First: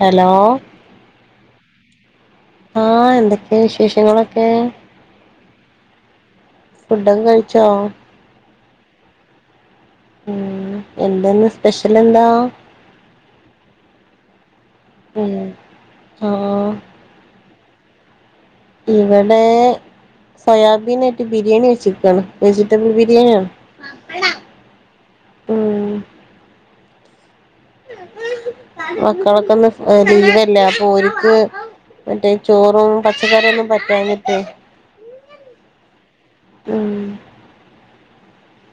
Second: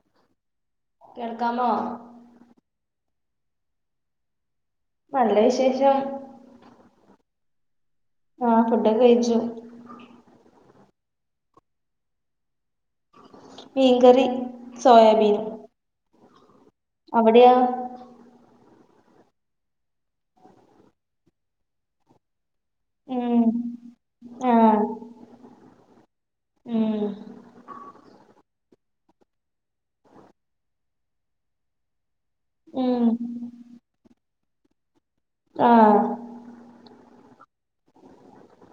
Hello. കേൾക്കാമോ? ആഹ് എന്തൊക്കെ വിശേഷങ്ങളൊക്കെ? നല്ല വിശേഷം. ഫുഡൊക്കെകഴിച്ചോ? ആഹ് ഫുഡൊക്കെ കഴിച്ചു. [inaudible] ഉം എന്തെന്ന് സ്പെഷ്യലെന്താ? മീൻകറി ഉം സോയാബീൻ. ആഹ്. അവിടയോ? ഇവടെ സോയാബീനേറ്റ് ബിരിയേണി വെച്ച്ക്കാണ് വെജിറ്റബിൾ ഉം ബിരിയാണ്. ആഹ് ഉം ഉം. മക്കളൊക്കെ ഒന്ന് ലീവല്ലേ അപ്പൊല്ക്ക് മറ്റേ. ചോറും ഉം പച്ചക്കറിയൊന്നും പറ്റാഞ്ഞിട്ട്. ആഹ്. ഉം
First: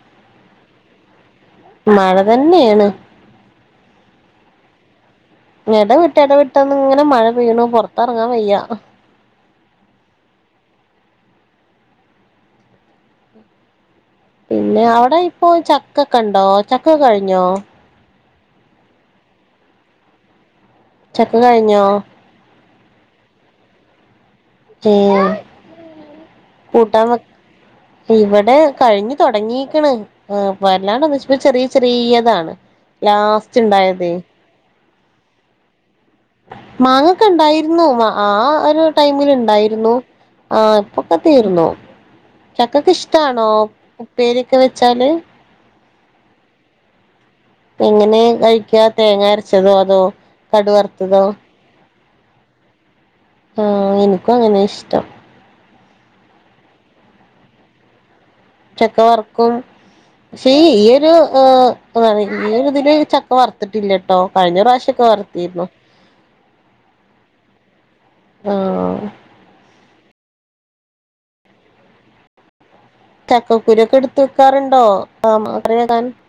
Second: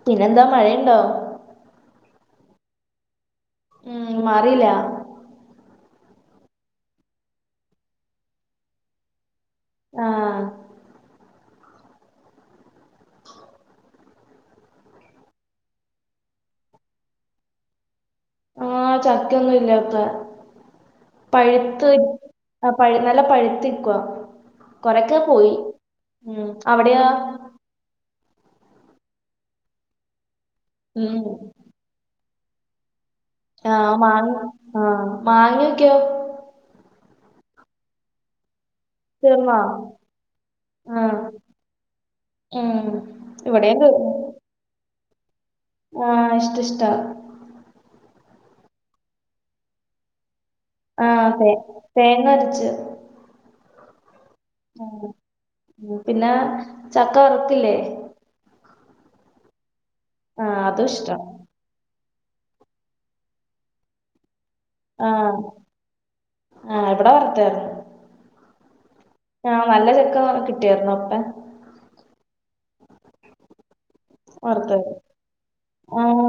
പിന്നെന്താ മഴയുണ്ടോ? മഴ തന്നേണ്. ഉം മാറില്ല. എടവ്ട്ട് എടവ്ട്ടാണ്ടിങ്ങനെ മഴ പെയ്യണ് പൊറത്തറങ്ങാൻ വയ്യ. ആഹ്. പിന്നെ അവിടെ ഇപ്പോ ചക്കൊക്കെണ്ടോ ചക്കെ കഴിഞ്ഞോ? ആഹ് ചക്കൊന്നില്ലച ചക്ക കഴിഞ്ഞോ പഴുത്ത്. ആ പഴ് നല്ല പഴ്ത്തിക്കുവാ കൊറെക്കെ ഉം പോയി ഉം അവ്ടെയാ? ഇവടെ കഴിഞ്ഞ് തൊടങ്ങീക്ക്ണ് പോ ഉം [unintelligible] ചെറി ചെറിയതാണ് ലാസ്റ്റ് ആഹ് ഇണ്ടായതേ മാ ആഹ് മാങ്ങയ്ക്കൊ? മാങ്ങക്കെ ഇണ്ടായിരുന്നു ആ ഒരു. തീർന്നോ ടൈമിലിണ്ടായിരുന്നു ഇ ആഹ് പ്പക്കെതീർന്നു. ഉം ചക്കഒക്കെ ഷ്ടാണോ ഇവിടെയും ഉപ്പേര്യോക്കെ വെച്ചാല്. ആഹ് ഇഷ്ടിഷ്ടാ. എങ്ങനെ കഴിക്ക തേങ്ങ അരച്ചതോ അതോ. കടു വറുത്തതോ ആഹ് തേ തേങ്ങ അര്ച്ച്. ആഹ് ഇനിക്കു ഉം അങ്ങനെയഷ്ടം ഉം പിന്നെ ചക്ക വറക്കില്ലേ?. ചക്ക വറക്കും ആ പക്ഷേ അതും ഈയൊരു ഇഷ്ടാ ഏ. ഈയി രിതില് ചക്ക വറത്തിട്ടില്ലട്ടോ കഴിഞ്ഞറാഷ് ചക ആ വർത്തിര്ന്നു ആ ഇവിടെ ആഹ്. ആഹ് നല്ല ചെക്ക കിട്ടിയയാർന്നു അപ്പ. ചക്കക്കുരു ഒക്കെട്ത്ത് വെക്കാറുണ്ടോ? വറുത്തായിരുന്നു [unintelligible]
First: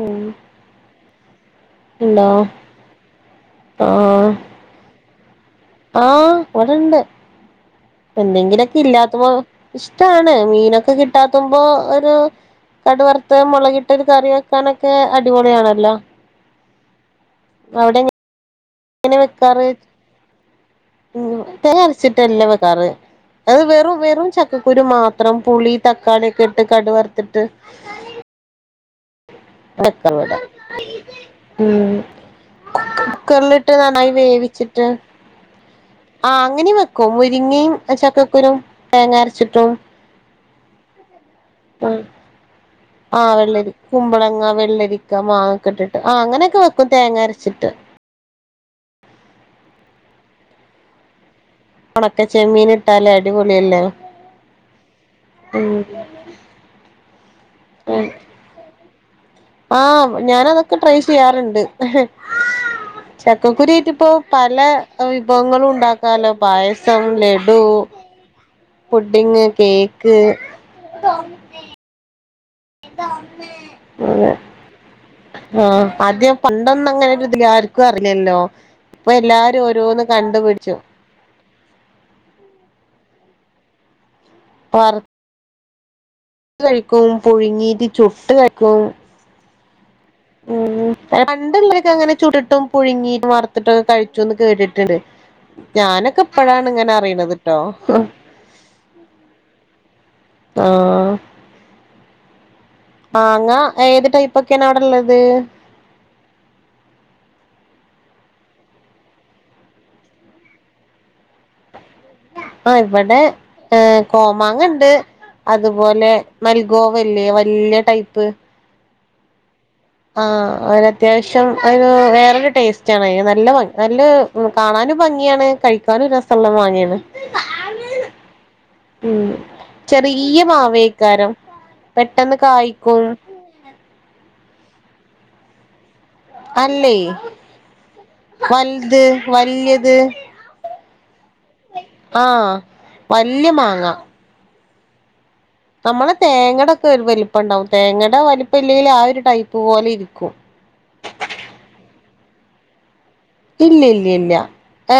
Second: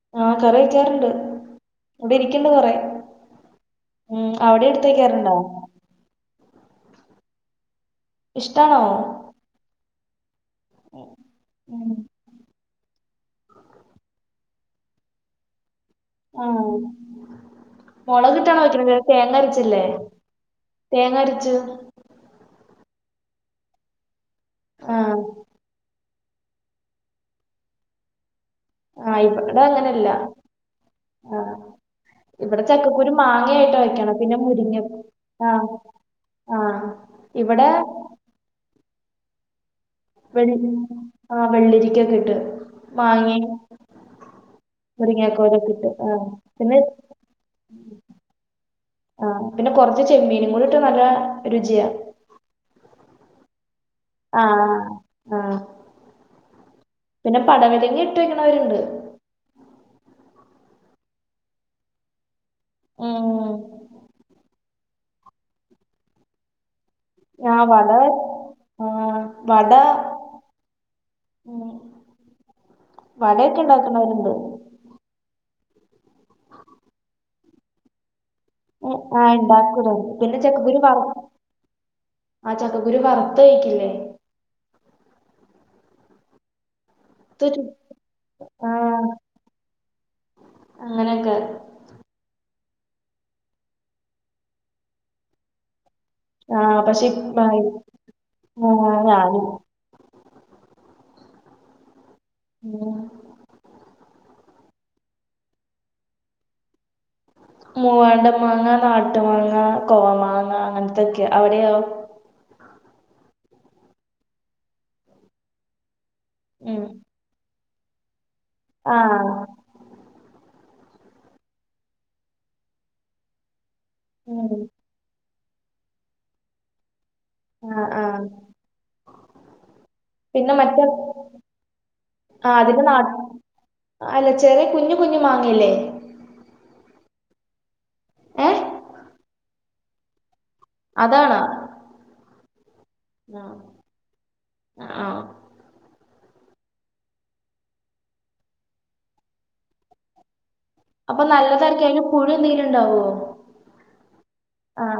ഉം ആഹ് കറിവെക്കാറ്ണ്ട് വ്ടെരിക്ക്ണ്ട് കൊറെ. ആ ഉം അവിടെ എട്തുവെക്കാറുണ്ടോ? ആഹ് ഇവിട്ണ്ട്. എന്തെങ്കിലൊക്കെ ഇഷ്ടാണോ ഇല്ലാത്തപോ ഇഷ്ടാണ് മീനൊക്കെ കിട്ടാത്തുമ്പോ ഉം ഒരു. കടുവർത്തെ മുളകിട്ടൊരു കറി വെക്കാനൊക്കെ അടിപൊളിയാണല്ലോ? ആഹ് അവിടെ മുളക് [unintelligible] എങ്ങനെ വെക്കാറ് തേങ്ങർചില്ലേ തേങ്ങര്ച്ച്. വച്ചിട്ടല്ലാം വെക്കാറ് അത് വെറും വെറും ചക്കകുരു ആ മാത്രം പുളി തക് കാളിയൊക്കെ ഇട്ട് കടു വറുത്തിട്ട് ഹ ഇവടെ അങ്ങനെയല്ല വെക്കാ ഇവിടെ ആഹ ഉം ഇവിടെ ചക്കക്കുരു കുക്കറിലിട്ട് മാങ്ങായിട്ട് നന്നായി വയ്ക്കണം പിന്നെ മുരിങ്ങിം ആഹ ആഹ അങ്ങനെ വെക്കും മുരിങ്ങയും ചക്കക്കുരും തേങ്ങ അരച്ചിട്ടും വെൾ ആ വെള്ളിരിക്കൊക്കെ ഇട്ട് ആഹ മാങ്ങയും വെള്ളരി കുമ്പളങ്ങ വെള്ളരിക്ക മാങ്ങൊക്കെ മുരിങ്ങക്കോലൊക്കെ ഇട്ട് ഇട്ടിട്ട് ആ അങ്ങനൊക്കെ പിന്നെ വെക്കും തേങ്ങ അരച്ചിട്ട്. [inaudible] ആ പിന്നെ കുറച്ച് ചെമ്മീനും കൂടിട്ട് നല്ല രുചിയാ മറ്റെ ചെമ്മീൻ ഇട്ടാലേ അടിപൊളിയല്ലേ? ആ ആ ഉം പിന്നെ പടവലങ്ങ ഇട്ട് വെക്കണവരുണ്ട്. ആ ഞാനതൊക്കെ ട്രൈയ്യ് ചെയ്യാറുണ്ട്. മ് ചക്കക്കുരുയിട്ട് ഇപ്പോ പല വിഭവങ്ങളും ഉണ്ടാക്കാലോ പായ സം ആ ലഡു, വട ആ പുഡിങ്, വട കേക്ക് ഉം വടയൊക്കെ ഉണ്ടാക്കണവരുണ്ട് [unintelligible] ആ ആദ്യം പണ്ടൊന്ന അങ്ങനൊ ഒരു ഇതില് ആർക്കും അറില്ലല്ലോ ആ ഇണ്ടാക്കൂലെ പിന്നെ ചക്കകുരു വറ ആ ചക്കക്കുരു വറുത്ത് കൈക്കൂലേ? വർ കഴിക്കും ത്ത് ചു പുഴുങ്ങീട്ട് ചുട്ട് ആ കഴിക്കും. ഉം അങ്ങനെയൊക്കെ പണ്ടുള്ള് അങ്ങനെ ചുടിട്ടും പുഴുങ്ങിയിട്ട് വറത്തിട്ടൊക്കെ കഴിച്ചുന്ന് കേട്ടിട്ടുണ്ട് ഞാനൊക്കെ ആ ഇപ്പോഴാണ് ഇങ്ങനെ പക്ഷെ അറിയിണത് ഇപ്പ ട്ടോ [unintelligible] ഞാനും ആ ഉം മാങ്ങ ഏത് ടൈപ്പ് ഒക്കെയാണ് അവിടെ ഉള്ളത്? മൂവാണ്ട മാങ്ങ, നാട്ടു മാങ്ങ, കോ മാങ്ങ, അങ്ങനത്തൊക്കെയ അവിടെയാ ആ ഇവടെ കോമാങ്ങ ഉണ്ട് അതുപോലെ ഉം മൽഗോവല്ലേ വല്ല്യ ടൈപ്പ് ആ ആ അതിന് അത്യാവശ്യം അയിന് വേറൊരു ടേസ്റ്റ് ആണ് അയിന് നല്ല ഭം നല്ല ഉം കാണാനും ഭംഗിയാണ് കഴിക്കാനും രസള്ള മാങ്ങയാണ്. ആ ആ ഉം ചെറിയ പിന്നെ മറ്റേ മാവയ്ക്കാരം പെട്ടെന്ന് ആ അതിന്റെ നാ കായിക്കും. അല്ല ചെറിയ കുഞ്ഞു കുഞ്ഞ് മാങ്ങയില്ലേ അല്ലേ ഏ വല്ത് വല്ല്യത് അതാണോ ആഹ് വല്യ മാങ്ങ ആഹ് നമ്മള തേങ്ങയുടെക്കെ വലിപ്പം ഉണ്ടാവും തേങ്ങയുടെ വലിപ്പം ഇല്ലെങ്കിൽ ആ ഒരു ടൈപ്പ് പോലെ ഇരിക്കും അപ്പൊ നല്ലതായിരിക്കും അയില് പുഴു എന്തെങ്കിലും ഇണ്ടാവോ ഇല്ല ഇല്ല ഇല്ല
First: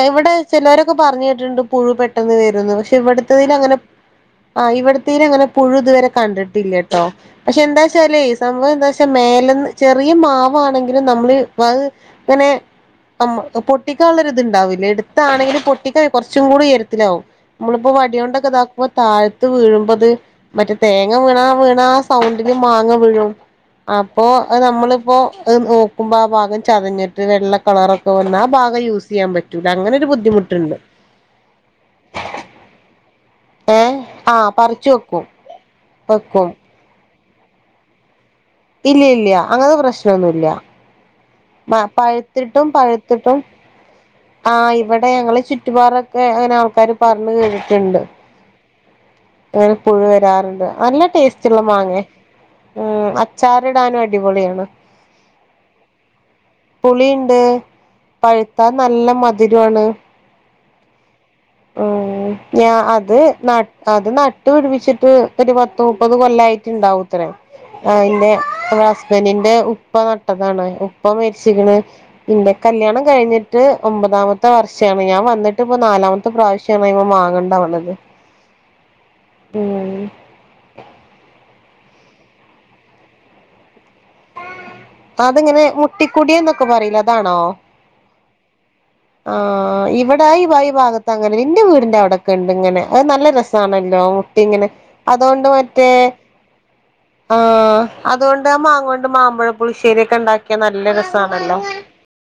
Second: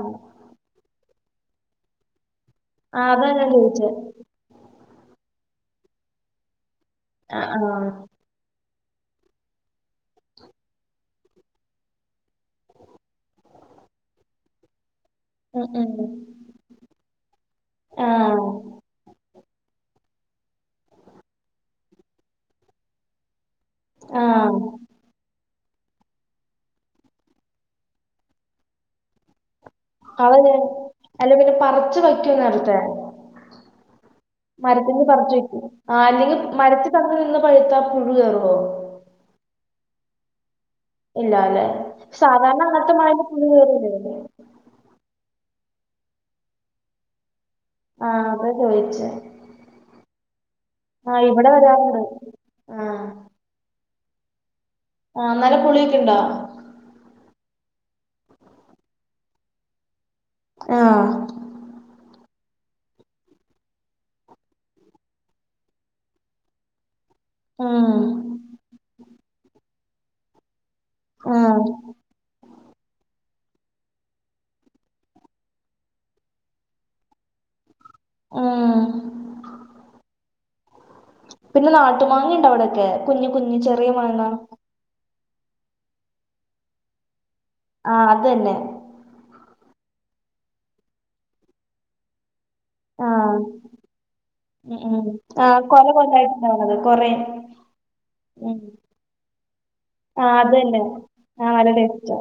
ഇവിടെ ചിലരൊക്കെ പറഞ്ഞ കേടിട്ടുണ്ട് പുഴുപെട്ട പെട്ടെന്ന് വരുന്നു പക്ഷെ ആ അതാ ഞാൻ ഇവിടുത്തെതിൽ അങ്ങനെ ചോദിച്ചേ ആഹ് ഇവിടത്തേലഅങ്ങനെ പുഴു ഇതുവരെ കണ്ടിട്ടില്ലട്ടോ ആ ആ പക്ഷെ എന്താച്ചാലേ സംഭവം എന്താ വെച്ചാൽ മേലന്ന് ചെറിയ മാവ് ആണെങ്കിലും നമ്മള് ഇങ്ങനെ അം പൊട്ടിക്കാള്ള ഒരുത്ണ്ടാവൂല്ലേ എടു താണെങ്കിൽ ഉം പൊട്ടിക്ക ഉം കുറച്ചും കൂടി ഉയരത്തിലാവും നമ്മളിപ്പോൾ ആ വടി കൊണ്ടൊക്കെ ഇത അപ്പൊ താഴത്ത് വീഴുമ്പത് മറ്റേ തേങ്ങ വീണാ വീണാ സൗണ്ടില് മാങ്ങ വീഴും അപ്പോ അത് ആ നമ്മളിപ്പോ നോക്കുമ്പോ ആ ഭാഗം ചതഞ്ഞിട്ട് വെള്ള കളറ [unintelligible] യൂസ് ചെയ്യാൻ പറ്റ് [unintelligible] അലുമിനിയം പറിച്ച് വയ്ക്കുവാ നേരത്തെ ഏ ആ പറിച്ചു മരത്തിന്ന് പറിച്ച് വെക്കും ആഹ് അല്ലെങ്കി വെക്കും മരത്തി [unintelligible] പഴുത്താ പുഴു കയറോ ഇല്ലി ഇല്യാ അങ്ങനത്തെ പ്രശ്നമൊന്നുല്ലാ ഇല്ലാല്ലേ സാധാരണ അങ്ങനത്തെ മാങ്ങക്ക് [unintelligible] ആഹ് ഇവടെ ഞങ്ങളെ ചുറ്റുഭാഗൊക്കെ അങ്ങനെ ആൾക്കാര് പറഞ്ഞു കേട്ടുണ്ട് ആ അതാ ചോദിച്ചേ അങ്ങനെ പുഴു വരാറുണ്ട് നല്ല ആ ടേസ്റ്റ് ഇവിടെ ഉള്ള വരാറുണ്ട് മാങ്ങ ആ അ അച്ചാറിടാനും അടിപൊളിയാണ് ആഹ് നല്ല പുളിയൊക്കെ ഇണ്ടോ പുളീണ്ട് പഴുത്താ നല്ല മധുരാണ് ആഹ് ഓ ഞാ അത് അത് നട്ട് പിടിപ്പിച്ചിട്ട് ഒരു പത്ത് മുപ്പത് കൊല്ലായിട്ടുണ്ടാവും ത്ര ഉം എന്റെ ഹസ്ബന്റിന്റെ ഉപ്പ നട്ടതാണ് ഇപ്പോ ആ മരിച്ചിക്ക്ണ് ഇന്റെ കല്യാണം കഴിഞ്ഞിട്ട് ഒമ്പതാമത്തെ വർഷാണ് ഞാൻ വന്നിട്ട് ഇപ്പ നാലാമത് പ്രാവശ്യാണ് അയ്മെ മാങ്ങേണ്ടാവ്ണത് ഉം ഉം പിന്നെ നാട്ടു മാങ്ങയുണ്ടോ അവിടെയൊക്കെ കുഞ്ഞ് കുഞ്ഞ് ചെറിയ മാങ്ങ അതിങ്ങനെ മുത്തിക്കുടി എന്നൊക്കെ പറീലേ അതാണോ ആഹ് അതന്നെ ആഹ് ഇവിടെ ഈ ഭൈ ഭാഗത്ത് അങ്ങനെ എന്റെ വീടിന്റെ അവിടെക്കെ ഇണ്ട് ഇങ്ങനെ അത് ആ നല്ല രസാണല്ലോ ഊട്ടിങ്ങനെ ഇങ്ങനെ ഉം ഉം ആ അതുകൊണ്ട് കൊല മറ്റേ കൊലായിട്ടുണ്ടാവണത് കൊറേ ആഹ് അതുകൊണ്ട് ഉം ആഹ് മാങ്ങ കൊണ്ട് മാമ്പളപുളിശേരി ഒക്കെ ആ ഇണ്ടാക്കിയാ അതന്നെ നല്ല ആ രസാണല്ലോ നല്ല ടേസ്റ്റാ